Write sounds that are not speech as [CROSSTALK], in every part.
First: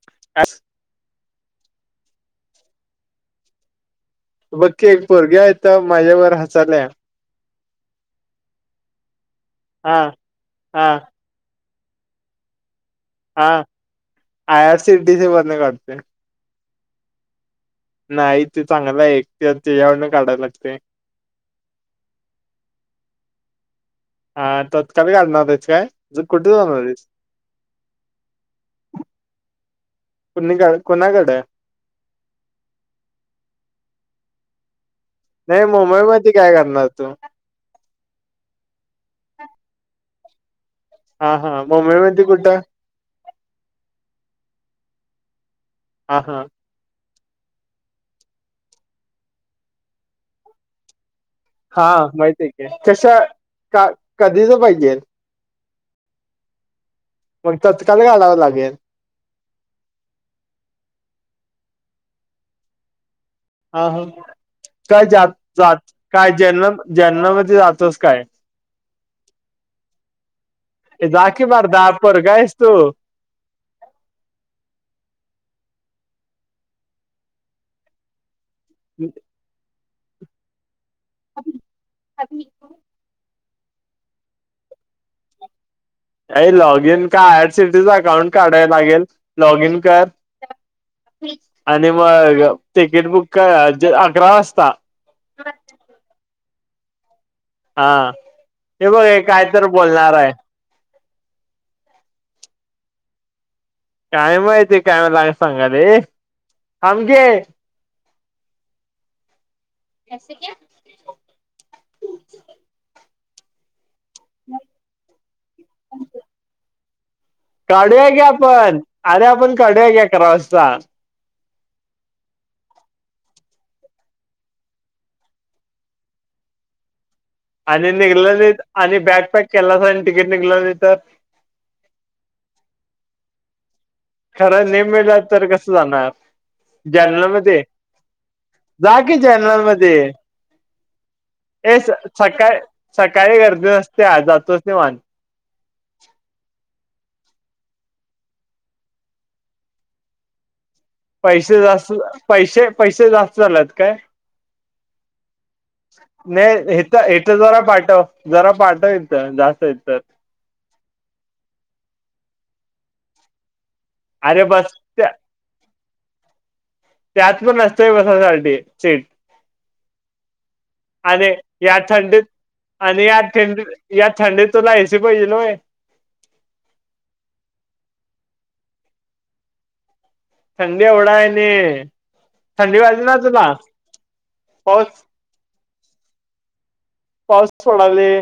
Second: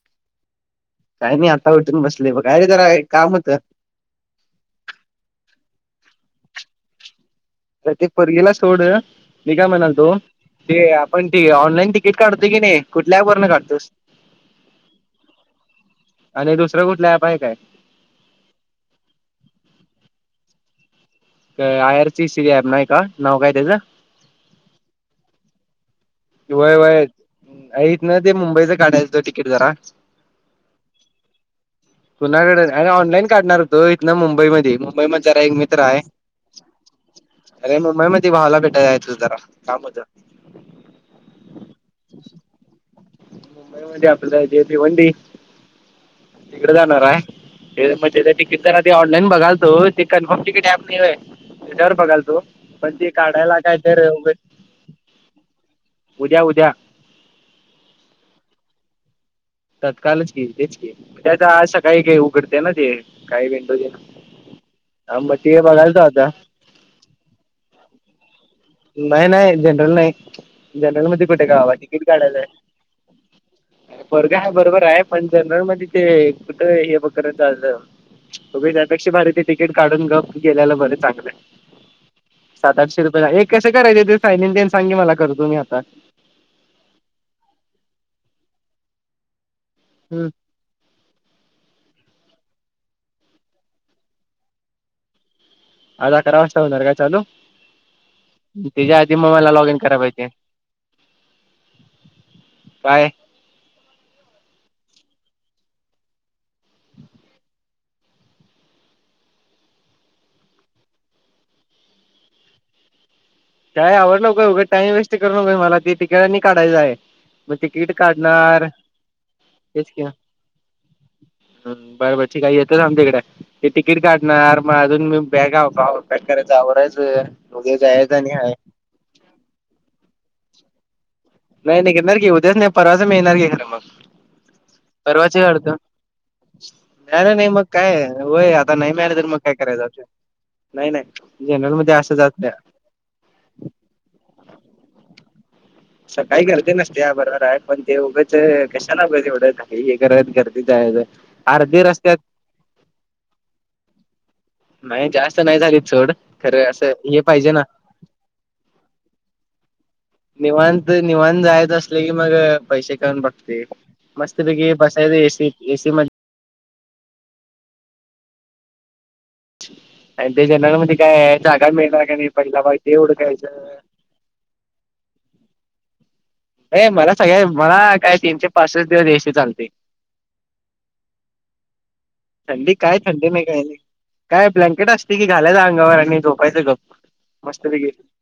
[UNINTELLIGIBLE] काय नाही आता उटून बसलोय बघ. अरे जरा एक काम होतं. बघ की एक पोरगी आहे इथे माझ्यावर हसाल्या. बरं ते पोरगीला सोड. मी काय हा म्हणालतो हा त्या पण ती ऑनलाईन तिकीट काढतोय की नाही कुठल्या ऍप वरनं हा काढतोस [UNINTELLIGIBLE] वरनं काढतोय. आणि दुसरं कुठलं ऍप आहे काय? नाही ते चांगलं आहे एकतर त्याच्यावरन काढायला लागतंय. ते I R C C app नाही का? नाव काय त्याचं? हा तात्काळ काढणार आहेस? काय कुठे जाणार आहेस? हितनं ते मुंबईच काढायचं तिकीट जरा. [UNINTELLIGIBLE] कुणाकडं? कुणाकडं आरे ऑनलाईन काढणार होतो इथंनं मुंबईमधी. मुंबईमध जरा एक नाही मित्र मुंबई आहे. मध्ये काय करणार तू अरे मुंबईमध्ये भावाला भेटायला जायचं होतं जरा काम होतं. हा हा. मुंबईमध्ये कुठं? मुंबईमध्ये ते आपलं भिवंडी. हां हां. तिकडे जाणार आहे. ते मग तिकीट जरा ते ऑनलाईन बघालतो ते कन्फर्म तिकीट ऍप नाही होय. हा तेज्यावर माहित बघालतो. आहे की पण ते कशा काढायला काय का तर कधीच पाहिजे उद्या उद्या मग तत्काळ काढावं लागेल. तत्कालच की तेच की त्याच आज सकाळी काई उघडते ना ते. काही विंडो जे हा, मग ते बघायचं आता [UNINTELLIGIBLE] नाई नाई जनरल नाई जनरल मध्ये जा की कुठे कवा मर्दा तिकीट पोरगा काढायचाय. आहेस तू परगाय बरोबराय पण जनरल मधी ते कुठं हे ब करंचाललं. त्यापेक्षा अ भारी ते तिकीट काढून गप गेलेलं बरं चांगलं. आहे. [UNINTELLIGIBLE] [UNINTELLIGIBLE] लॉग इन का आय. आर. सि. टी. चं अकाउंट काढाय लागेल लॉग इन कर हम्म. आणि मग तिकीट बुकं अकरा वाजता. आज अकरा वाजता होणार का चालू हा हे त्याच्या बघ आधी हे म काय मला तर लॉगिन कराय बोलणार पाईजे. आहे काय काय माहितीय काय मलाय सांगाले, आमके [UNINTELLIGIBLE] ताई आवर लवक ऊगं टाईम वेस्ट कर नकोय मला ती तिकीटांनी काढायचाय. काढूया की आपण अरे आपण काढूया की अकरा वाजता. बर बर ठीकाय, येतोयस का आमच्याकडे? ते तिकीट काढणार म अजून मी बॅगाव कवा पॅक करायच आवरायचं. उद्या आणि जायचं निघलं नई हाय आणि बॅक पॅक केलास आणि तिकीट निघलं नई तर? नाही नीघणार की उद्याच नाई परवाच मिळणार की खरं मग. खरं नई मीळला तर कसं जाणार? जर्नल नाई नाई नाई मध्ये मग काय वय आता नाई जा मीळालं की तर मग काय जर्नल कराय मध्ये नाई नाई जनरल मध्ये असं जात काय सकाळी गर्दी नसती या जातोस निवांत. सकाळी गर्दी नसतेया बरोबराय पण ते उगंच कशाला ऊग एवढंच घाई करत गर्दीत जाण्याचं. पैसे जास्त पैसे पैसे जास्त झाल्यात काय? नाही जास्त नाही झाली सोड नाय खरं असं हेत हे हेतं पाहिजे जरा ना पाठव. जरा पाठव हीथं जास्त हाईत तर. निवांत निवांत जायचं असलं की मग पैसे कोण बघतंय. अरे मस्तपैकी बस त्या बसायचं ए. सी. त ए. सी. मध्ये त्यात पण अस्तंय बसासाठी सीट. आणि त्या जनरल मध्ये आणि काय जागा या मिळणार का थंडीत नाई पहिला बा ते आणि या ओढखायचं. थंडी या थंडीत तुला एसी पाहिजेल होय. ये मला सगळ्या मला काय तीनशे पासष्ट दिवस ए. सी. चालते. थंडी एवढाय नी थंडी काय थंडी नाय काय नी काय ब्लॅंकेट पाऊस अस किती घालायच अंगावर आणि झोपायचं गप पाऊस मस्तपैकी. पडाले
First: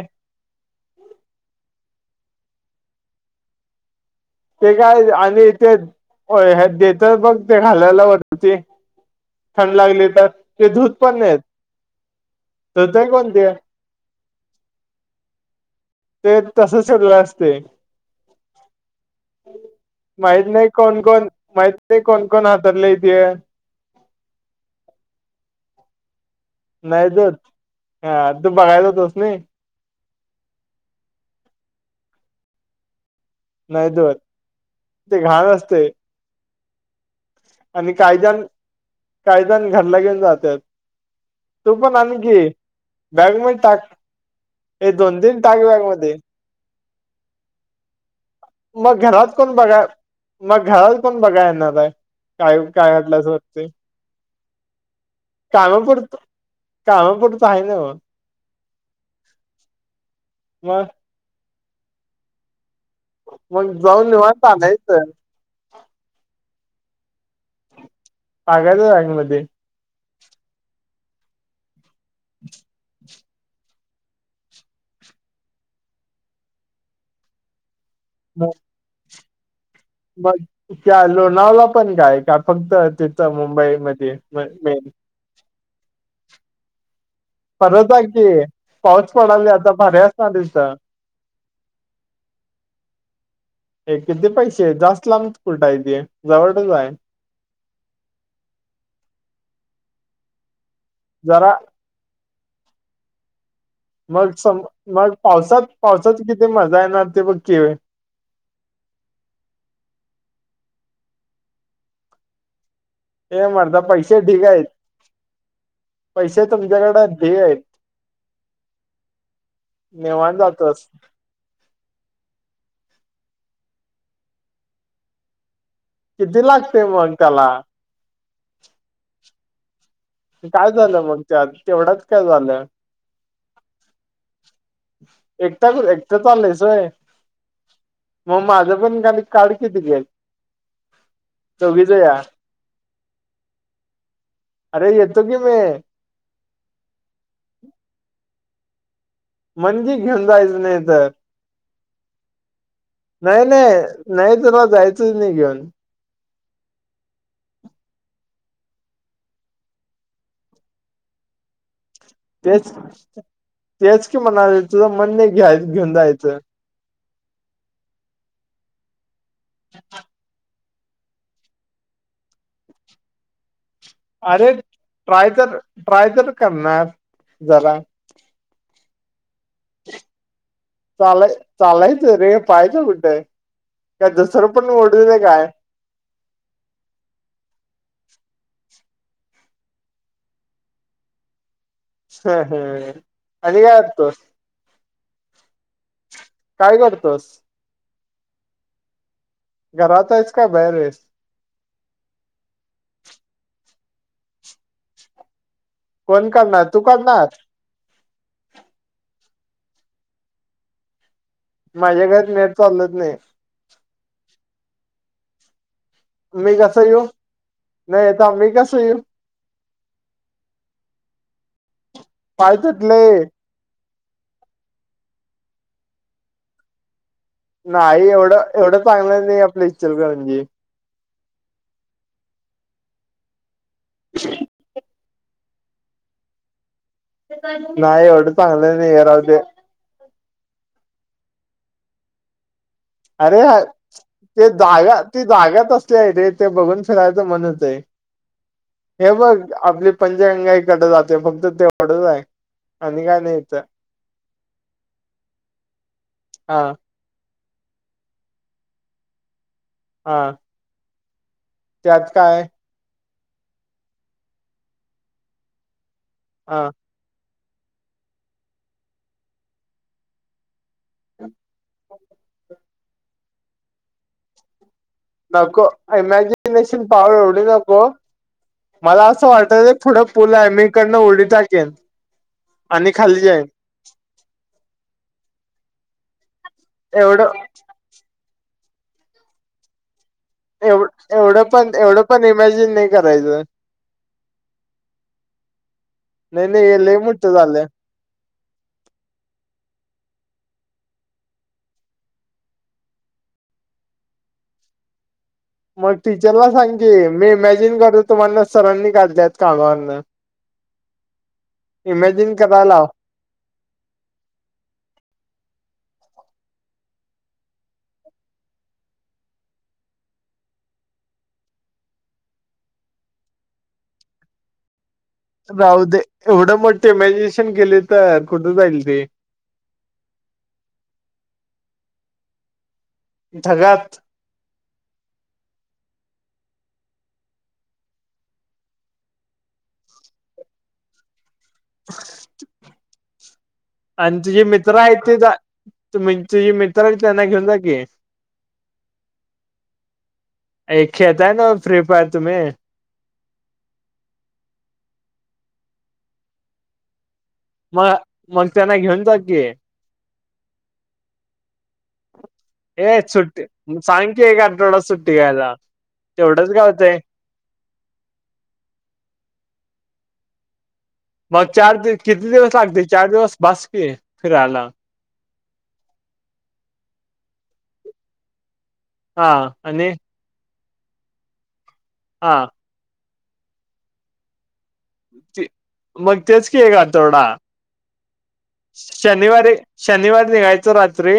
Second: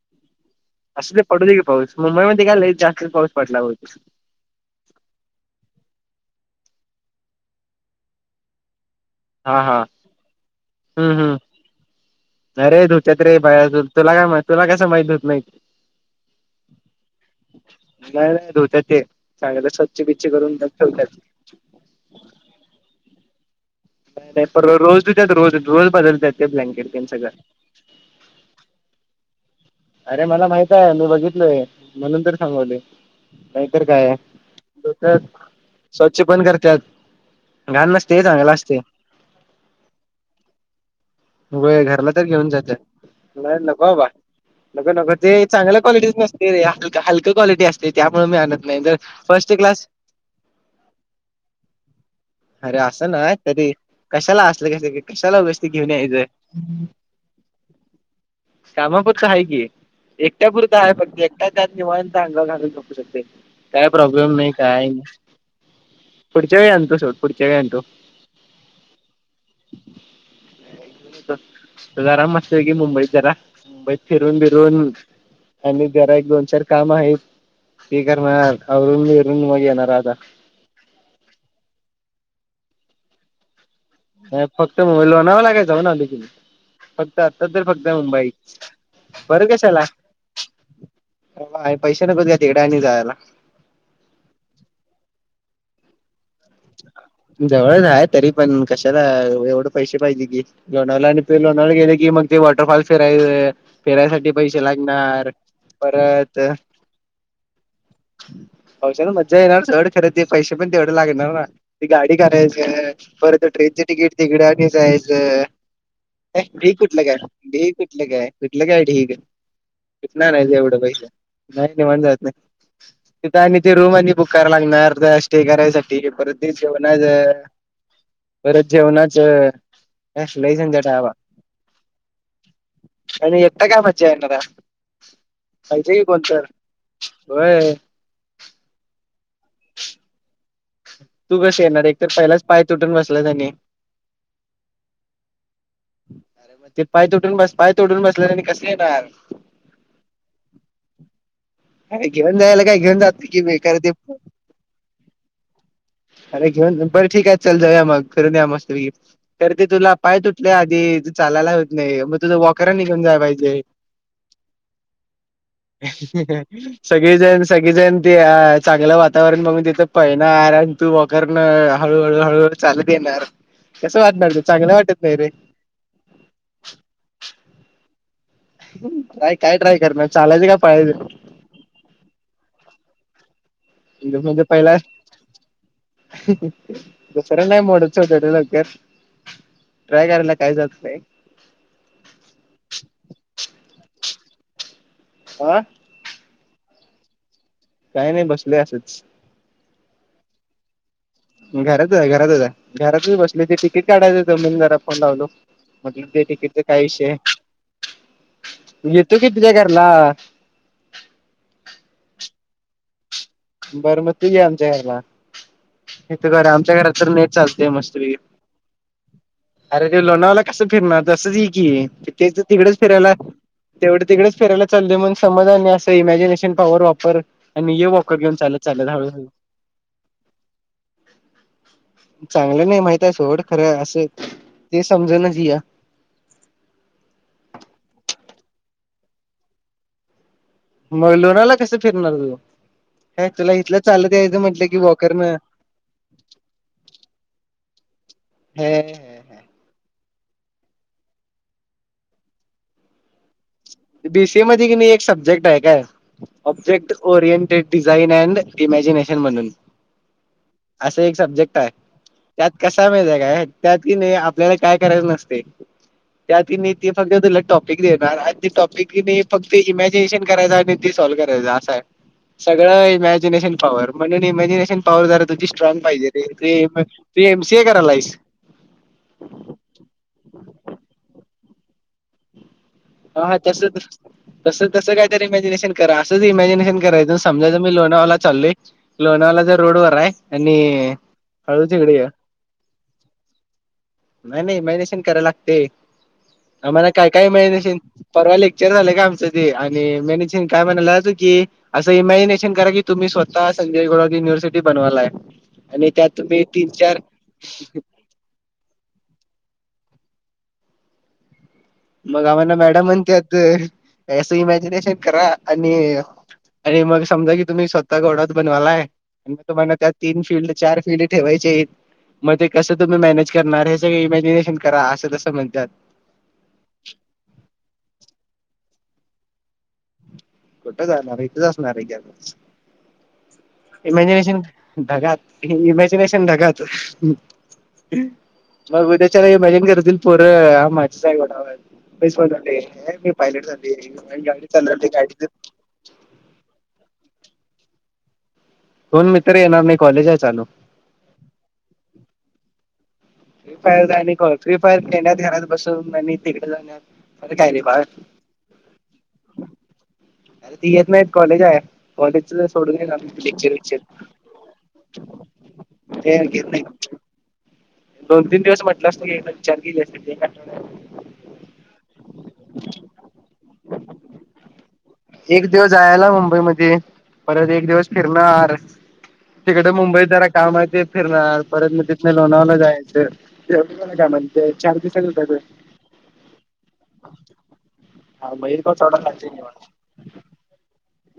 असू दे पडू दे की पाऊस मुंबईमध्ये काय लईच जास्त पाऊस पडला ते काय आणि ते [UNINTELLIGIBLE] देतात बघ ते घालायला वरती हा थंड हा लागली तर ते धूत हम्म पण नायत हम्म अरे धुत्यात रे [UNINTELLIGIBLE] बाहेर तुला काय माईत तुला कसं माईत धूत नाईत. ते तसंच ठेवलेलं असते. नाय नाय धुतात ते चांगलं स्वच्छ बीच्च माहित करून नाही ठेवतात. कोण कोण माहित नाय कोण कोण हातरलय ते. नाही पर रोज धुतेत, रोज.. रोज बदलतेत. नाही धुवत, हा... तू बघायच धुवत नाही. अरे.. मला माहित आहे मी बघितलोय म्हणून तर सांगायलोय. नाय तर नाही काय.. देत धुत्यात, ते घाण असते स्वच्छ पण करत्यात. घाण आणि.. काही नसते जण, चांगलं असते काय जण.. घरला घेऊन जातात. तू व्हय... पण घरला आण तर की घेऊन जात्यात, बॅग नाही.. मध्ये नको टाक बाबा. नग.. हे नग.. दोन तीन टाक चांगल्या बॅग मध्ये क्वालिटीचे नसतं रे.. ते हलकं हलक्या क्वालिटी असतंय. त्यामुळ मी आणत नाय, मी जर मग घरात फर्स्ट कोण बघा क्लास मग घराला कोण बघायला येणार आहे? काय अरे, काय असं वाटल्यास नाय.. वरती कधी कशाला असलं कस क कशाला व कामा पुरतं, कामापुरतं हाय नव कामा पुरतं हाय की, एकट्या पुरतं मग हाय फक्त काय त्यात निवांत, अंगावर घालून झोपू शकतो मग काय जाऊन प्रॉब्लेम निवांत नाही, काय आणायचं नाही. पुढच्या वेळी आणतो, सोड पुढच्या वेळी आणतो. पागल हाय मध्ये [UNINTELLIGIBLE] जरा मस्त आहे, मुंबईत जरा मुंबईत फिरून -बिरून आणि जरा एक- दोन.. चार काम आहेत. ती करणार, आवरून -बिवरून मग येणार आज. [UNINTELLIGIBLE] मग त्या लोणावला पण जायचं, का फक्त तिथं मुंबई मधी नाय, फक्त मुंबई.. लोणावळा जाऊन आलोय की मी फक्त आता तर परत फक्त जा की मुंबई, पाऊस परत पडाले आता कशाला? भारी असणार तिथं पा. पैसे नको का तिकडे आणि जायला. हे किती जास्त लांब कुठे हाय ते, जवळच हाय. जवळच आहे तरी पण कशाला अ.. एवढं पैसे पाहिजे की लोणावला आणि प जरा लोणाव गेले की मग ते वॉटरफॉल फिरायचं. मग सम मग पावसात, पावसाात परत किती मजा येणार ते बघ की पावसात मज्जा येणार खरं सोड पण पैसे तेवढे लागणार ना, ती गाडी करायचं. बरं तर हे मर्दा ट्रेनचे तिकीट पैसे तिकडे ढीग आहेत आणि जायचं. पैसे ढीग कुठलं तुमच्याकडे काय, आहेत ढीग कुठलं काय,, कुठलं काय ढीग कुठन निवांत आणायचं एवढं जातोस पैसे? नाही निवांत जायचं, तिथ आणि ते रूम आणि बुक करायला लागणार रश ते करायसाठी हे परत किती ते लागते जेवणाच मग त्याला परत जेवणाच लई काय झंझट आहे झालं मग बाबा त्यात, तेवढाच काय झालं आणि... एकटा काय मजा येणार आहे. एकटा.. एकटाच आलास व्हय होय मग माझं पण का... काढ की तिकीट तू कशी येणार.. एक तर पहिलाच पाय तुटून बसला आणी. अरे.. येतो की मी ते पाय तुटून बस.. पाय तोडून बसल्यावर आणि कस काय येणार? म्हणजे घेऊन जायचं नाही तर, अरे घेऊन जायला काय घेऊन जात की नाय.. बेकार नाय.. ते नाय तुला जायचंच नाही घेऊन. अरे, घेऊन.. बरं ठीक आहे चल जाऊया मग फिरनयुया मस्त पैकी तर ते तुला पाय तुटले आधी चालायला होत नाही मग तुझं तेच.. वॉकरान घेऊन जाय पाहिजे तेच कि म्हणालो तुझ मन नाही घ्या.. घेऊन जायचं. सगळीजण सगळीजण त अ चांगलं वातावरण मग तिथं पहि ना आराम. तू वॉकर न हळूहळू हळूळू चालत येणार कसं वाटणार त अरे चांगलं वाटत नाही रे. ट्राय तर ट्राय तर करणार जरा काय काय ट्राय करणार. चालायच का पळायच चाल चालायचं रे पळायचं कुठं? बघ नाही तर पहिला दुसर नाही मोडत चल लवकर. ट्राय करायला काय जातय. [UNINTELLIGIBLE] आणि काय असतं आ काय करतोस. काही नाही बसलोय असंच. घरात आहेस काय बाहेर आहेस. घरात आहे घरातच आहे घरातच बसलोय त तिकीट काढायच होत म्हणून जरा फोन लावलो. मध्येच ते कोण तिकीट च करणार तू काय विषय करणार येतो कि तुझ्या घरला. माझ्या घरात नेट चाललत नाही. बरं मग तू ये आमच्या घरला. हे तर खर मी आमच्या कसं घरात येऊ तर नेट चालतेय नाही मस्तपैकी. येता मी कसं येऊ अरे ते लोणावाला कसं फिरणार तसंच ये की तिथ पाय तिकडेच फिरायला तुटलंय तेवढं तिकडेच फिरायला चालोय म्हण समज आणि असं इमॅजिनेशन पॉवर वापर आणि हे वा नाही एवढं एवढं चांगलं नाही आपलं इचलकरंजी. चांगलं नाही माहित आहे सोड खरं असं ते समजूनच ये. नाही एवढं चांगलं नाही हे राहु दे. मग लोणावला कस फिरणार मी अरे तुला इथ चाल ते जागा ती जागाच तसली आहे रे ते बघून फिरायचं मन होतंय. हे हे बघ आपली पंचगंगाईकडे जाते फक्त ते तेवढच आहे आणि काय नाही इथं. बी सी ए मध्ये कि नाही एक सब्जेक्ट आहे काय हा object oriented design and imagination म्हणून हा. असे एक सब्जेक्ट आहे. त्यात काय? कसा माहितय काय त्यात कीन आपल्याला काय करायचं नसते हा. त्यातने कीन मग ते तुला एक टॉपिक देणार ते टॉपिक इमॅजिनेशन करायचा आणि ती सॉल करायचंय असं आहे सगळं इमॅजिनेशन पावर म्हणजे इमॅजिनेशन पॉवर जरा तुझी नको स्ट्रॉंग पाहिजे रे इमॅजिनेशन पावर तू एवढी एमसीए नको करायलायस. मला असं वाटत पुढे पूल आहे मी इकडं उडी टाकेन. आणि खाली ह हा जाईन. तस तस तस कायतर इमॅजिनेशन कर असंच इमॅजिनेशन. करायचं एवढं समजा मी लोणावळ्याला चाललोय लोणावळ्याच्या रोडवर आहे आणि एवढ एवढं हळूच पण इकडे एवढं ये पण इमॅजिन नाही करायचं. नाही नाही इमॅजिनेशन करायला लागतय नाही नाही हे आम्हाला लय काय काय मोठं झालंय. इमॅजिनेशन परवा लेक्चर झालं आमचं ते आणि मॅनेजर काय म्हणाला की, असं इमॅजिनेशन करा की तुम्ही स्वत संजय घोडावतयुनिवर्सटी बनवायलाय. मग टीचरला सांग की मी इमॅजिन करतो तुम्हाला सरांनी काढल्यात कामावरन. मग इमॅजिन आम्हाला कराय मॅडम लाव. म्हणते असं इमॅजिनेशन करा आणि आरे मग समजा की तुम्ही स्वतः घोडाच बनवालाय. फक्त तुम्हाला त्या तीन फिल्ड चार फिल्ड ठेवायचे. मग ते कसं तुम्ही मॅनेज करणार, हे सगळे इमॅजिनेशन करा असं तसं. म्हणतात राहू दे, एवढं मोठं इमॅजिनेशन केलं तर कुठं जाईल ते. कुठं जाणार, इथंच असणार आहे की, ढगात. Imagination ढगात, imagination ढगात. [UNINTELLIGIBLE] मग उद्याच्या ला इमॅजिन करतील पोरं माझ्याच ऊरावर हाइत. [UNINTELLIGIBLE] तु म्हण तुझे मित्र आहेत त्यांना घेऊन जा की. कोन मित्र येणार नाही कॉलेज आहे चालू. [UNINTELLIGIBLE] ए खेळताय नवं फ्री फायर तुम्ही. फ्री फायर जा आणि फ्री फायर खेळण्यात घरात बसून आणि तिकडे जाऊ अरे काय नाही बाळ, मग मग त्यांना घेऊन जा की अरे ती येत नाहीत कॉलेज हाय. ये सुट्ट, मग सांग की एक आठवडा सुट्टी घ्यायला. ते घेत तेवढच नाही. घावतय. दोन तीन दिवस म्हटलंच ना, विचार केली असतीत एक आठवड्यात. मग चार दि किती दिवस लागतय, चार दिवस बस कि. फिराला. एक दिवस जायाला मुंबई मध्ये, परत एक दिवस फिरणार. हा तिकडं आणि मुंबईत जरा काम आहे ते फिरणार, परत म तिथनं हा लोणावला जायचं, तेवढंण माझी कामं हायत म्हटलं. हो मग तेच की एक आठवडा [UNINTELLIGIBLE] चार दिस हा. सोडा शनिवारी लागते शनिवारी निघायचं रात्री.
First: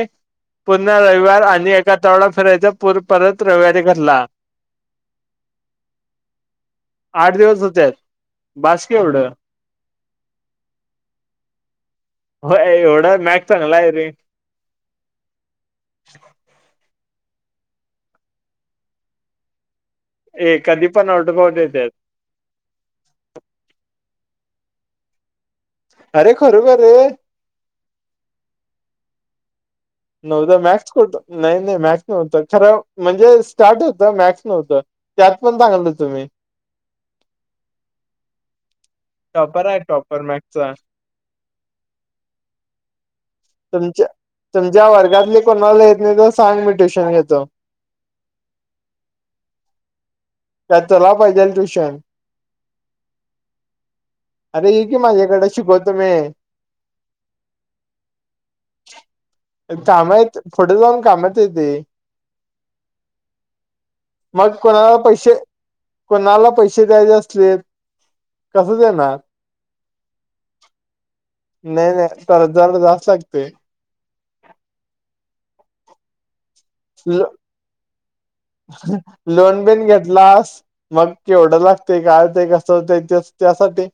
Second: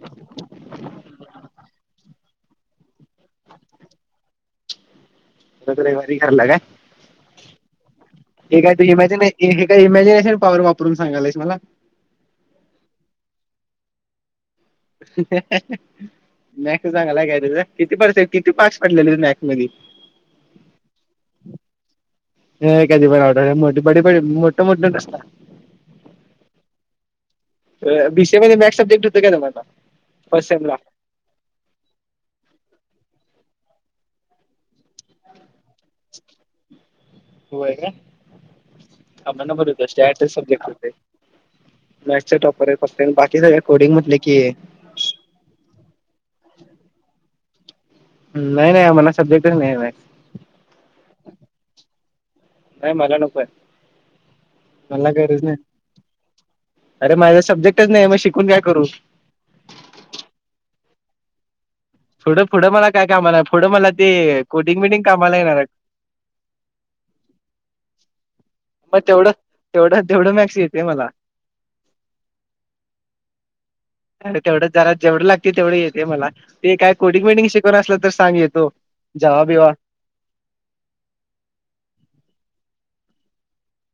पूर्ण रविवार आणि एक आठवडा फिरायचं, आणि पुन्हा रविवारी घरला. परत रेवारी घरला काय. आठ दिवस हुत्यात. हे काय तर इमॅजिने इमॅजिनेशन पॉवर वापरून सांगालायस मला. होय, एवढा मॅग चांगलाय रे. मॅक्स चांगलाय काय तुझं, किती पडसे किती मार्क्स पडलेले तुझ मॅक्स मधे. ए कधी पण आऊट ऑफ आऊटच येत्यात. [UNINTELLIGIBLE] होय कधी पण आता मोटमोटंच आसतय अरे खरोखर रे. बीसीए मध्ये मॅक्स सब्जेक्ट हुतं काय तुम्हाला. [UNINTELLIGIBLE] फर्स्ट नव्हतं सेम ला मॅक्स फक्त नाही नाही मॅक्स नव्हत, खरं म्हणजे स्टार्ट होतं, मॅक्स नव्हतं, त्यात पण चांगलं तुम्ही होय काय. आपणा टॉपर बर आहे होत टॉपर अस सब्जेक्ट मॅक्सचा होते, मॅक्स चा टॉपर बाकी सगळं तुमच्या तुमच्या वर्गातले कोणाला येत नाही तर सांग मी ट्युशन घेतो. नाही नाही, आमाला सब्जेक्टच नाही ये भाई. का तुला पाहिजेल ट्युशन. नाही मला नकोय. अरे ये की मला गरज माझ्याकडे नाही, शिकवतो मी अरे माझा सब्जेक्टच नाहीये मग शिकून काय करू. कामं आहेत, पुढे जाऊन कामात येतय. पुढं पुढं मला काय कामाला, पुढं मला ते कोडिंग विटिंग कामाला येणाराय. कुणाला पैसे द्यायचे असतील मग तेवढं तेवढं तेवढं मॅच. नाही नाही तर, जरां जास्त लागतंय. अरे तेवढं जरा जेवढं लागते, तेवढं येतेय मला. ते काय कोडिंग बेडिंग शिकवणार असला तर, सांग येतो जावा लोन बिवा. बिन घेतलास. मग केवढं लागते काय होतंय, कसं होत ते त्यासाठी.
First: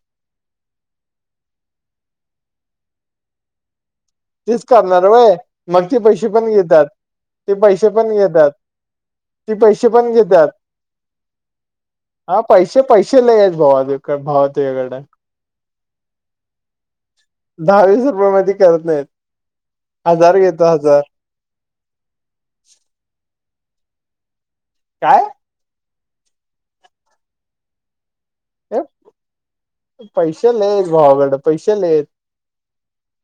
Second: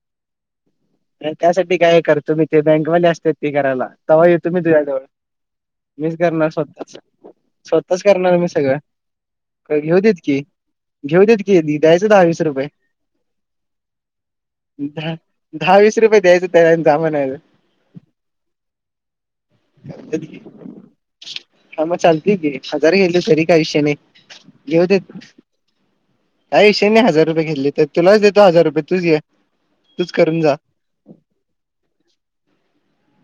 त्यासाठी काय कर तु मी ते, बँकवाले असत्यात ते करायला. तवा येतो मी तेच तुझ्याजवळ करणार होय, मागचे मीच पैसे करणार पण घेतात स्वतःच ते पैसे स्वतःच पण करणार मी घेतात. सगळं ते पैसे घेऊ पण देत की घेत्यात. घेऊ देत की द्यायचं दहा हा, वीस रुपये पैसे पैसे लय आहे, भावा भावा तुझ्याकडं. दहा दहा वीस रुपये द्यायचं त्या म्हणायचं दहा वीस रुपयमध्ये करत नाहीत. हजार घेतो हजार. हा मग चालतंय की हजार घेतले, तरी काय विषय नाही घेऊ देत. काय हे काय विषय नाय हजार रुपये घेतले तर, तुलाच देतो हजार रुपये तुच ये. पैशे लै येत, भावाकड पैशे लै येत.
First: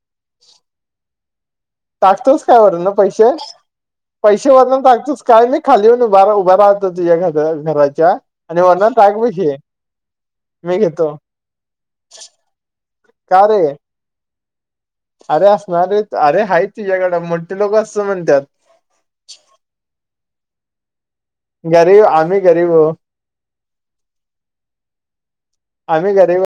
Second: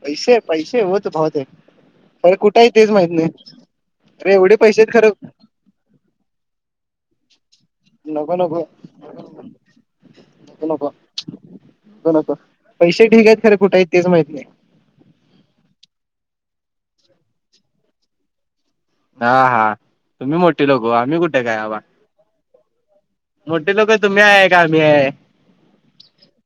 पैसे पैसे वो तो बहोत हे. [UNINTELLIGIBLE] टाकतोस काय वरन पैशे, अरे पैशे एवढे पैसे वरण‌ आहेत टाकतोस खरं काय. मी खाली येऊन उभार उभा राहतो, तुझ्या घर घराच्या नको आणि नको वरण टाक पैशे. नको नको नको नको पैसे ठीग का आहेत, रे खरं कुठ आहेत तेच माहिती नाही. अरे असणारे अरे हाय तुझ्याकडं, मोठी लोकं असंच म्हणत्यात. हा हा, तुम्ही मोठी लोकं, आम्ही कुठे काय. आबा अरे आम्ही गरीब ओ. मोठी लोक तुम्ही आहे, का आम्ही आहे. आम्ही गरीब.